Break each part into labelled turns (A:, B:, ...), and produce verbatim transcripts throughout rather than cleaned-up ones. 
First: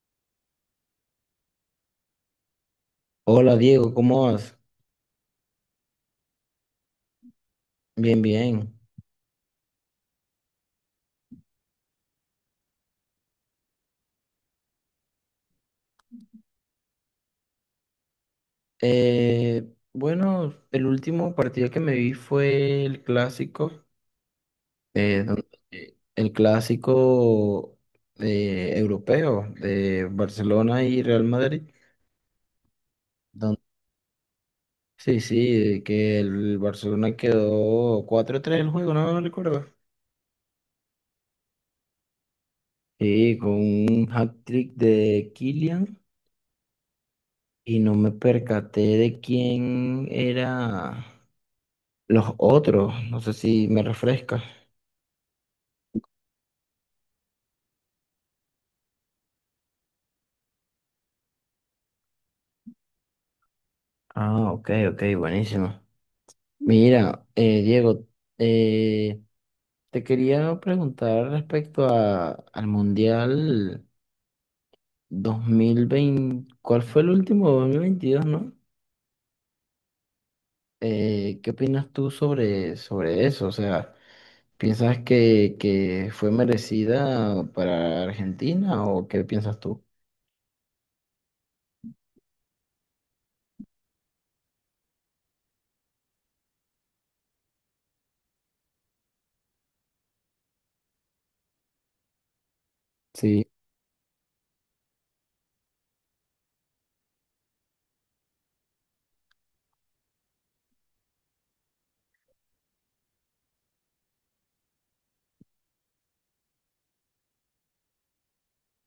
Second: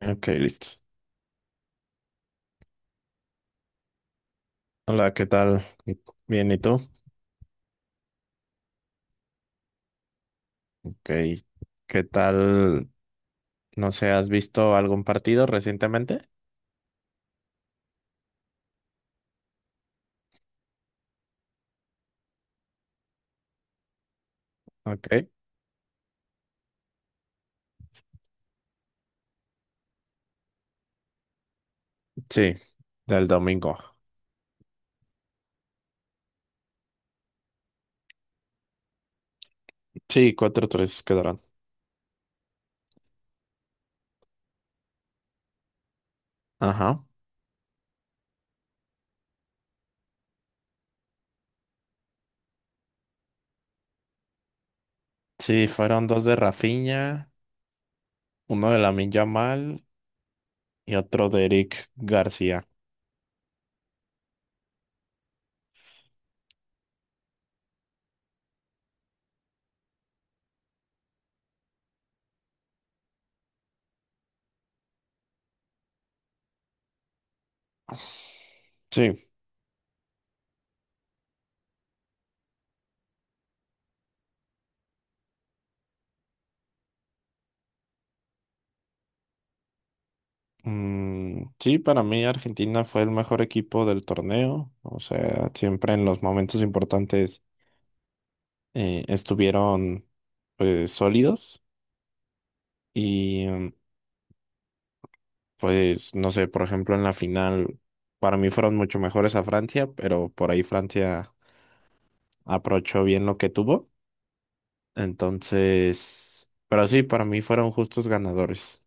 A: Ok, listo.
B: Hola Diego, ¿cómo vas?
A: Hola, ¿qué tal? Y- Bien, ¿y tú?
B: Bien, bien.
A: Ok, ¿qué tal? No sé, ¿has visto algún partido recientemente?
B: Eh, bueno, el último partido que me vi fue el clásico,
A: Ok,
B: eh, donde- eh, el clásico eh, europeo de Barcelona y Real Madrid.
A: sí, del
B: donde-
A: domingo.
B: sí, sí, de que el Barcelona quedó cuatro tres el juego, no no recuerdo.
A: Sí, cuatro tres quedarán.
B: Sí, con un hat-trick de Kylian,
A: Ajá.
B: y no me percaté de quién era. Los otros, no sé si me refrescas.
A: Sí, fueron dos de Rafinha, uno de Lamine Yamal y otro de Eric García.
B: Ah, ok, ok, buenísimo. Mira, eh, Diego, eh, te quería preguntar respecto a, al Mundial dos mil veinte, ¿cuál fue el último dos mil veintidós, no?
A: Sí,
B: Eh, ¿qué opinas tú sobre, sobre eso? O sea, ¿piensas que, que fue merecida para Argentina o qué piensas tú?
A: mm, sí, para mí Argentina fue el mejor equipo del torneo. O sea, siempre en los momentos importantes eh, estuvieron, pues, sólidos. Y
B: Sí,
A: mm, pues, no sé, por ejemplo, en la final, para mí fueron mucho mejores a Francia, pero por ahí Francia aprovechó bien lo que tuvo. Entonces, pero sí, para mí fueron justos ganadores.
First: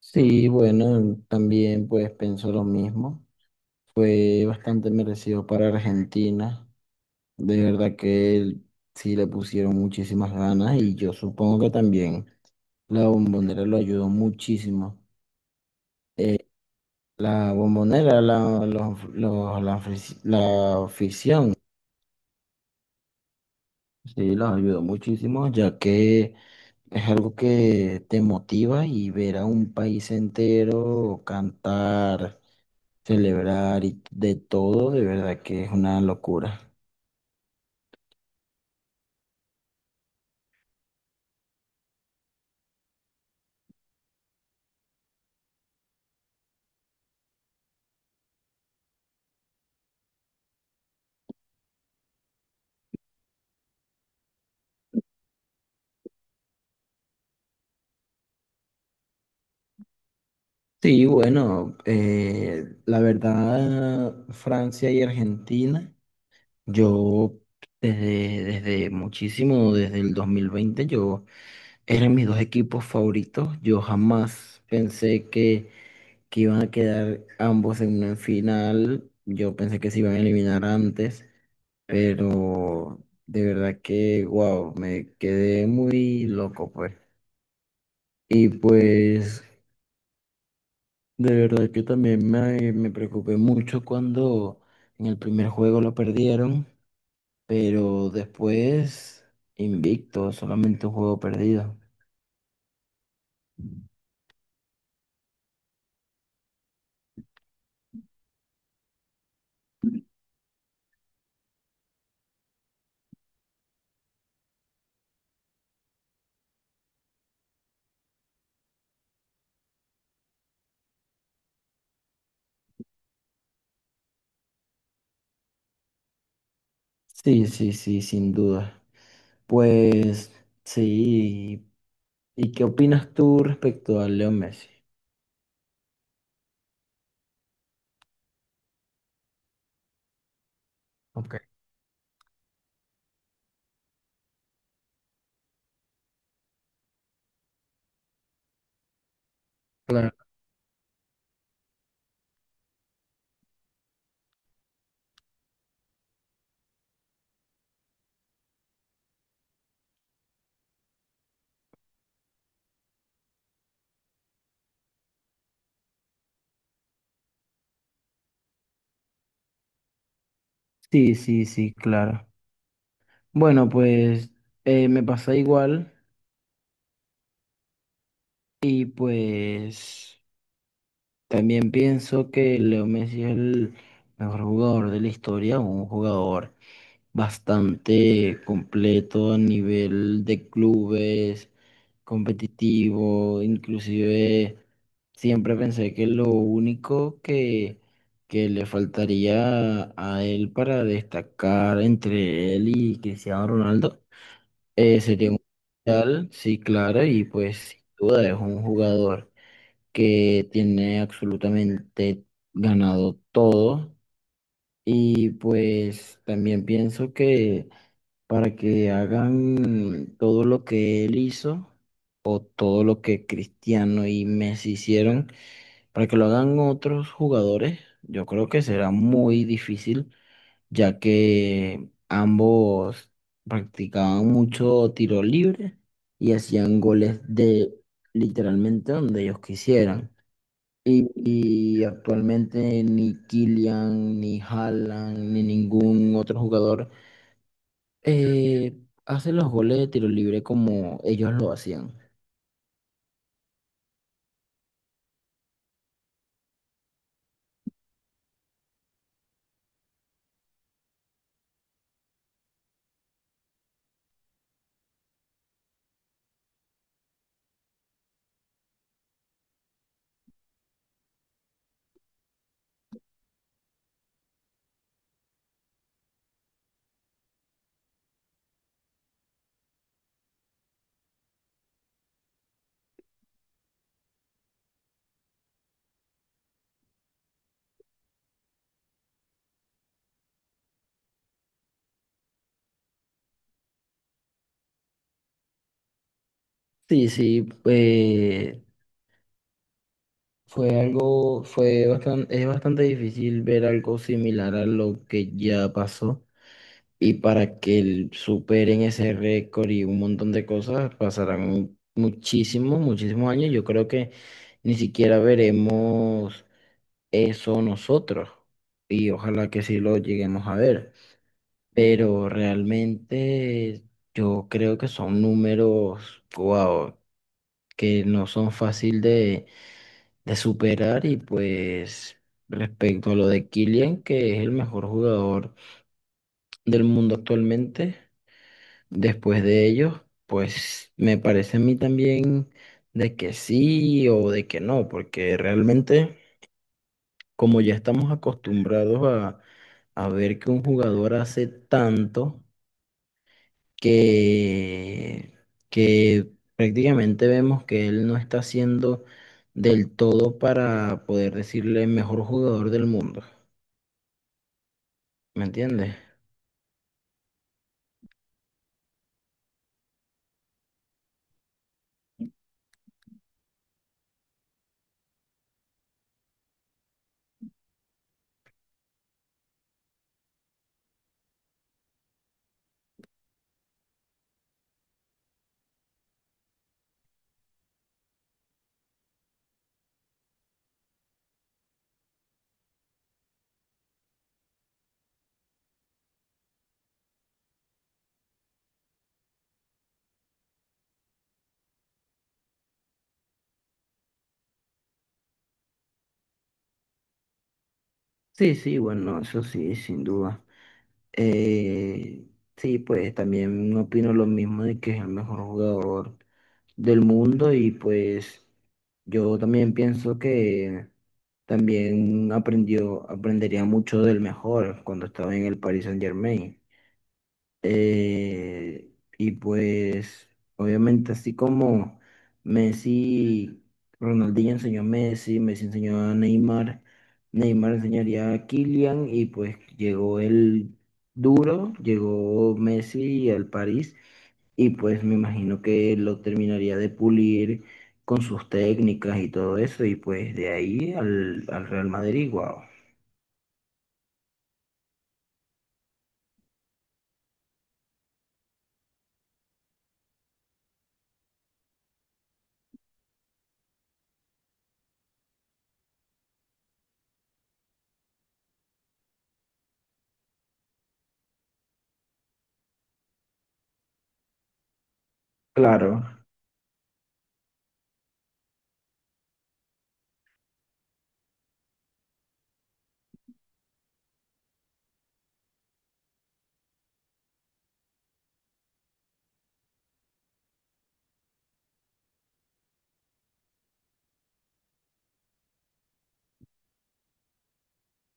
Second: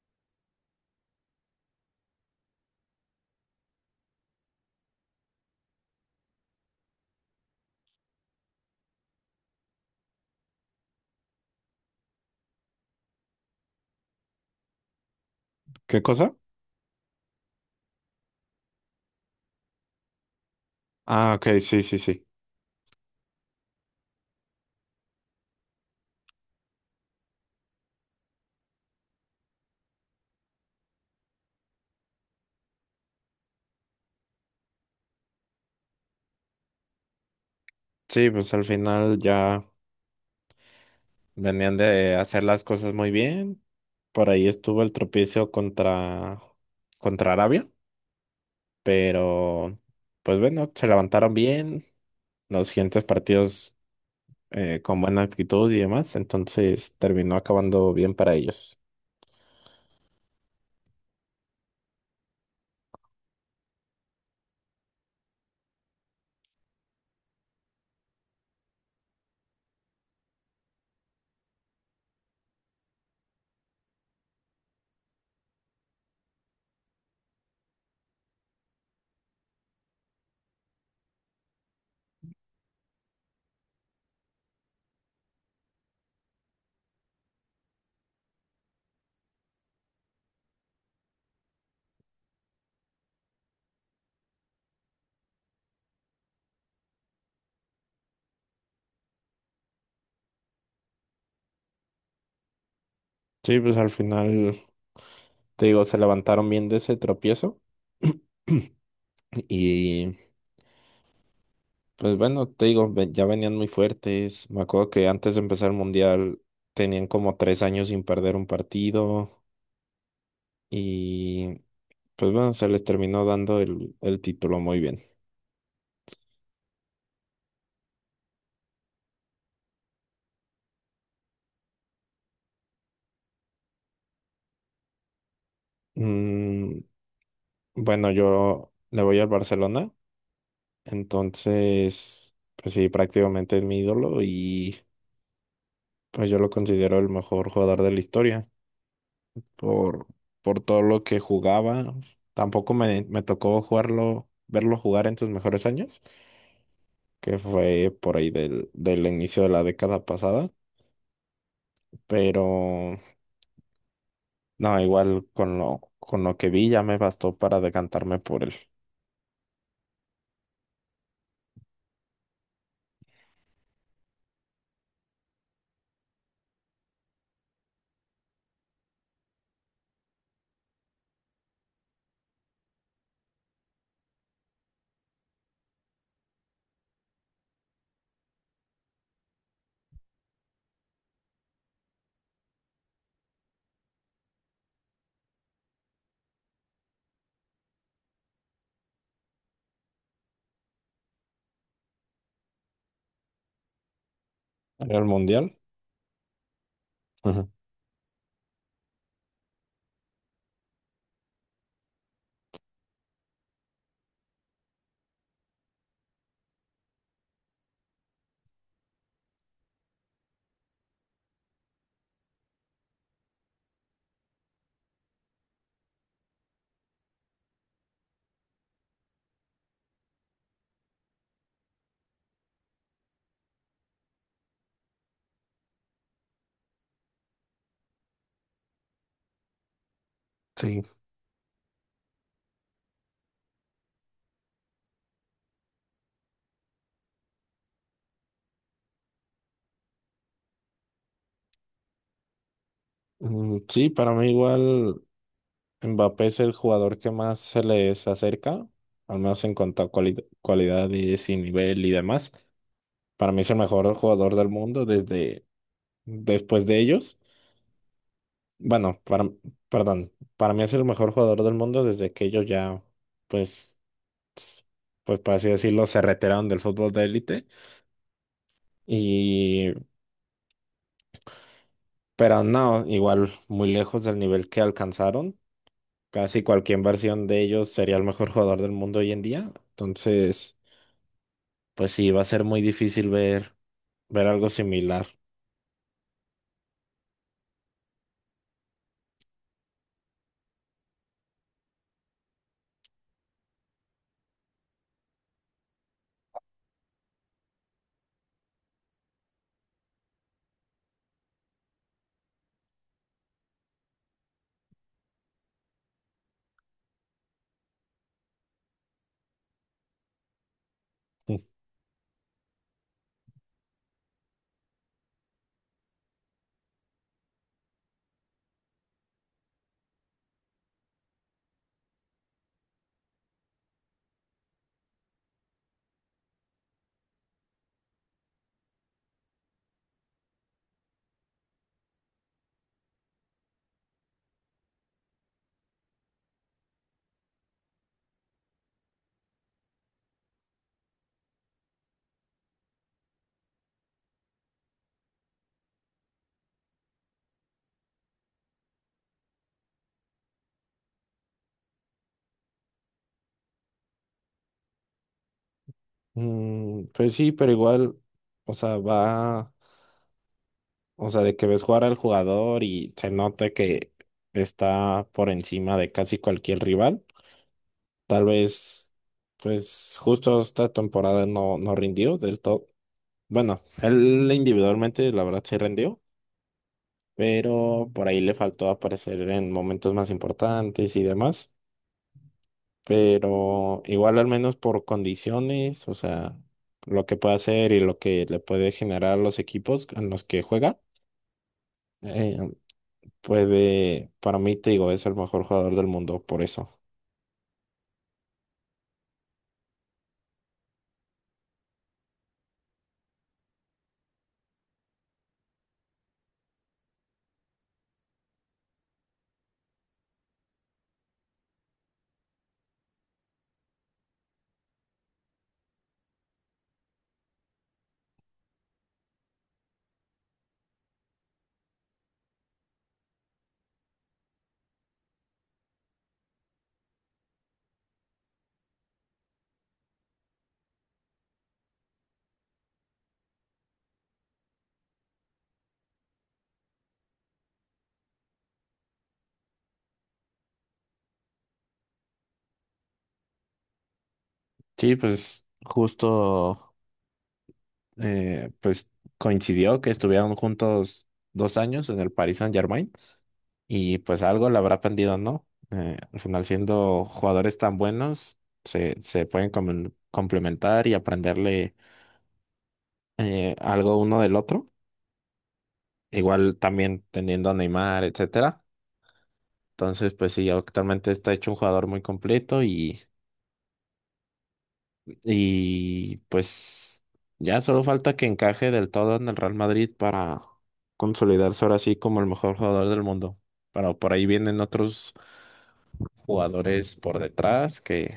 B: sí, bueno, también pues pienso lo mismo. Fue bastante merecido para Argentina. De verdad que él sí le pusieron muchísimas ganas, y yo supongo que también la Bombonera lo ayudó muchísimo.
A: ¿Qué cosa?
B: Eh, la Bombonera, la, los- los- la, afic- la
A: Ah,
B: afición,
A: ok, sí, sí, sí.
B: sí, los ayudó muchísimo, ya que es algo que te motiva, y ver a un país entero cantar, celebrar y de todo, de verdad que es una locura.
A: Sí, pues al final ya venían de hacer las cosas muy bien. Por ahí estuvo el tropiezo contra, contra Arabia, pero pues bueno, se levantaron bien. Los siguientes partidos. Eh, con buena actitud y demás, entonces terminó acabando bien para ellos.
B: Sí, bueno, eh, la verdad, Francia y Argentina, yo desde, desde muchísimo, desde el dos mil veinte, yo eran mis dos equipos favoritos. Yo jamás pensé que, que iban a quedar ambos en una final. Yo pensé que se iban a eliminar antes, pero de verdad que, wow, me quedé muy loco, pues. Y pues de verdad que también me, me preocupé mucho cuando en el primer juego lo perdieron, pero después invicto, solamente un juego perdido.
A: Sí, pues al final, te digo, se levantaron bien de ese tropiezo y pues bueno, te digo, ve- ya venían muy fuertes. Me acuerdo que antes de empezar el mundial tenían como tres años sin perder un partido y pues bueno, se les terminó dando el, el título muy bien.
B: Sí, sí, sí, sin duda. Pues sí, ¿y qué opinas tú respecto a Leo Messi?
A: Mm, bueno, yo le voy al Barcelona,
B: Ok.
A: entonces, pues sí, prácticamente es mi ídolo y pues yo lo considero el mejor jugador de la historia por,
B: Claro.
A: por todo lo que jugaba. Tampoco me, me tocó jugarlo, verlo jugar en sus mejores años, que fue por ahí del, del inicio de la década pasada, pero no, igual con lo, con lo que vi ya me bastó para decantarme por el,
B: Sí, sí, sí, claro. Bueno, pues eh, me pasa igual y pues... También pienso que Leo Messi es el mejor jugador de la historia, un jugador bastante completo a nivel de clubes, competitivo, inclusive siempre pensé que lo único que, que le faltaría a él para destacar entre él y Cristiano Ronaldo eh,
A: el
B: sería un
A: Mundial.
B: mundial, sí, claro, y
A: Ujú.
B: pues sin duda es un jugador que tiene absolutamente ganado todo. Y pues también pienso que para que hagan todo lo que él hizo, todo lo que Cristiano y Messi hicieron, para que lo hagan otros jugadores, yo creo que será muy difícil, ya que ambos practicaban mucho tiro libre y hacían goles de literalmente donde ellos quisieran.
A: Sí.
B: Y, y actualmente ni Kylian, ni Haaland, ni ningún otro jugador eh, hace los goles de tiro libre como ellos lo hacían.
A: Mm, sí, para mí igual Mbappé es el jugador que más se les acerca, al menos en cuanto a cuali- cualidades y nivel y demás. Para mí es el mejor jugador del mundo desde después de ellos. Bueno, para, perdón, para mí es el mejor jugador del mundo desde que ellos ya, pues, s- pues por así decirlo, se retiraron del fútbol de élite. Y pero no, igual muy lejos del nivel que alcanzaron. Casi cualquier versión de ellos sería el mejor jugador del mundo hoy en día. Entonces, pues sí, va a ser muy difícil ver, ver algo similar.
B: Sí, sí, eh, fue algo, fue bastante, es bastante difícil ver algo similar a lo que ya pasó. Y para que el- superen ese récord y un montón de cosas, pasarán muchísimos, muchísimos años. Yo creo que ni siquiera veremos eso nosotros, y ojalá que sí lo lleguemos a ver, pero realmente yo creo que son números, wow, que no son fácil de, de superar, y pues respecto a lo de Kylian, que es el mejor jugador del mundo actualmente, después de ellos, pues me parece a mí también de que sí o de que no, porque realmente... como ya estamos acostumbrados a, a ver que un jugador hace tanto que, que prácticamente vemos que él no está haciendo del todo para poder decirle mejor jugador del mundo. ¿Me entiendes?
A: Mm, pues sí, pero igual, o sea, va, o sea, de que ves jugar al jugador y se nota que está por encima de casi cualquier rival. Tal vez, pues justo esta temporada no, no rindió del todo. Bueno, él individualmente, la verdad, sí rindió, pero por ahí le faltó aparecer en momentos más importantes y demás. Pero igual al menos por condiciones, o sea, lo que puede hacer y lo que le puede generar a los equipos en los que juega, eh, puede, para mí te digo, es el mejor jugador del mundo por eso.
B: Sí, sí, bueno, eso sí, sin duda. Eh, sí, pues también no opino lo mismo de que es el mejor jugador del mundo, y pues yo también pienso que también aprendió, aprendería mucho del mejor cuando estaba en el Paris Saint-Germain. Eh, y pues, obviamente, así como Messi, Ronaldinho enseñó a Messi, Messi enseñó a Neymar, Neymar enseñaría a Kylian, y pues llegó el duro, llegó Messi al París, y pues me imagino que lo terminaría de pulir con sus técnicas y todo eso, y pues de ahí al, al Real Madrid, wow.
A: Sí, pues justo. Eh, pues coincidió que estuvieron juntos dos años en el Paris Saint-Germain y pues algo le habrá aprendido, ¿no? Eh, al final siendo jugadores tan buenos, se, se pueden comen- complementar y aprenderle eh, algo uno del otro.
B: Claro.
A: Igual también teniendo a Neymar, etcétera. Entonces, pues sí, actualmente está hecho un jugador muy completo y Y pues ya solo falta que encaje del todo en el Real Madrid para consolidarse ahora sí como el mejor jugador del mundo. Pero por ahí vienen otros jugadores por detrás que,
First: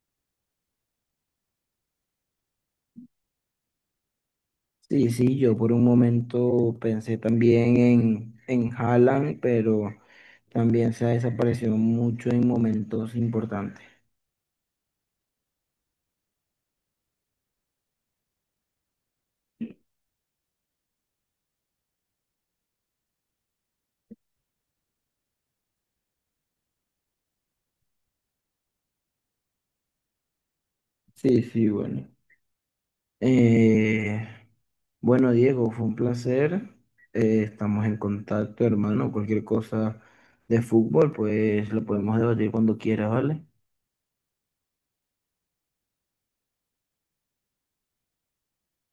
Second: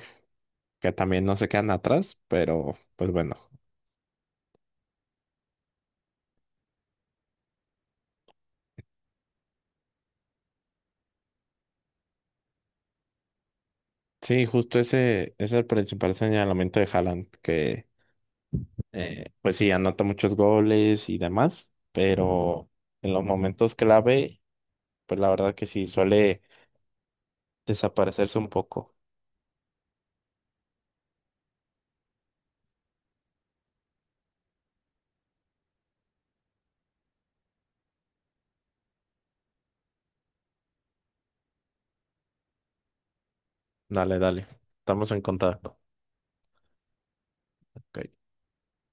A: que también no se quedan atrás, pero pues bueno.
B: Sí, sí, yo por un momento pensé también en, en Haaland, pero también se ha desaparecido mucho en momentos importantes.
A: Sí, justo ese es el principal señalamiento de Haaland, que eh, pues sí, anota muchos goles y demás, pero en los momentos clave, pues la verdad que sí, suele desaparecerse un poco.
B: Sí, sí, bueno. Eh, bueno, Diego, fue un placer. Eh, estamos en contacto, hermano. Cualquier cosa de fútbol, pues lo podemos debatir cuando quieras, ¿vale?
A: Dale, dale, estamos en contacto. Ok.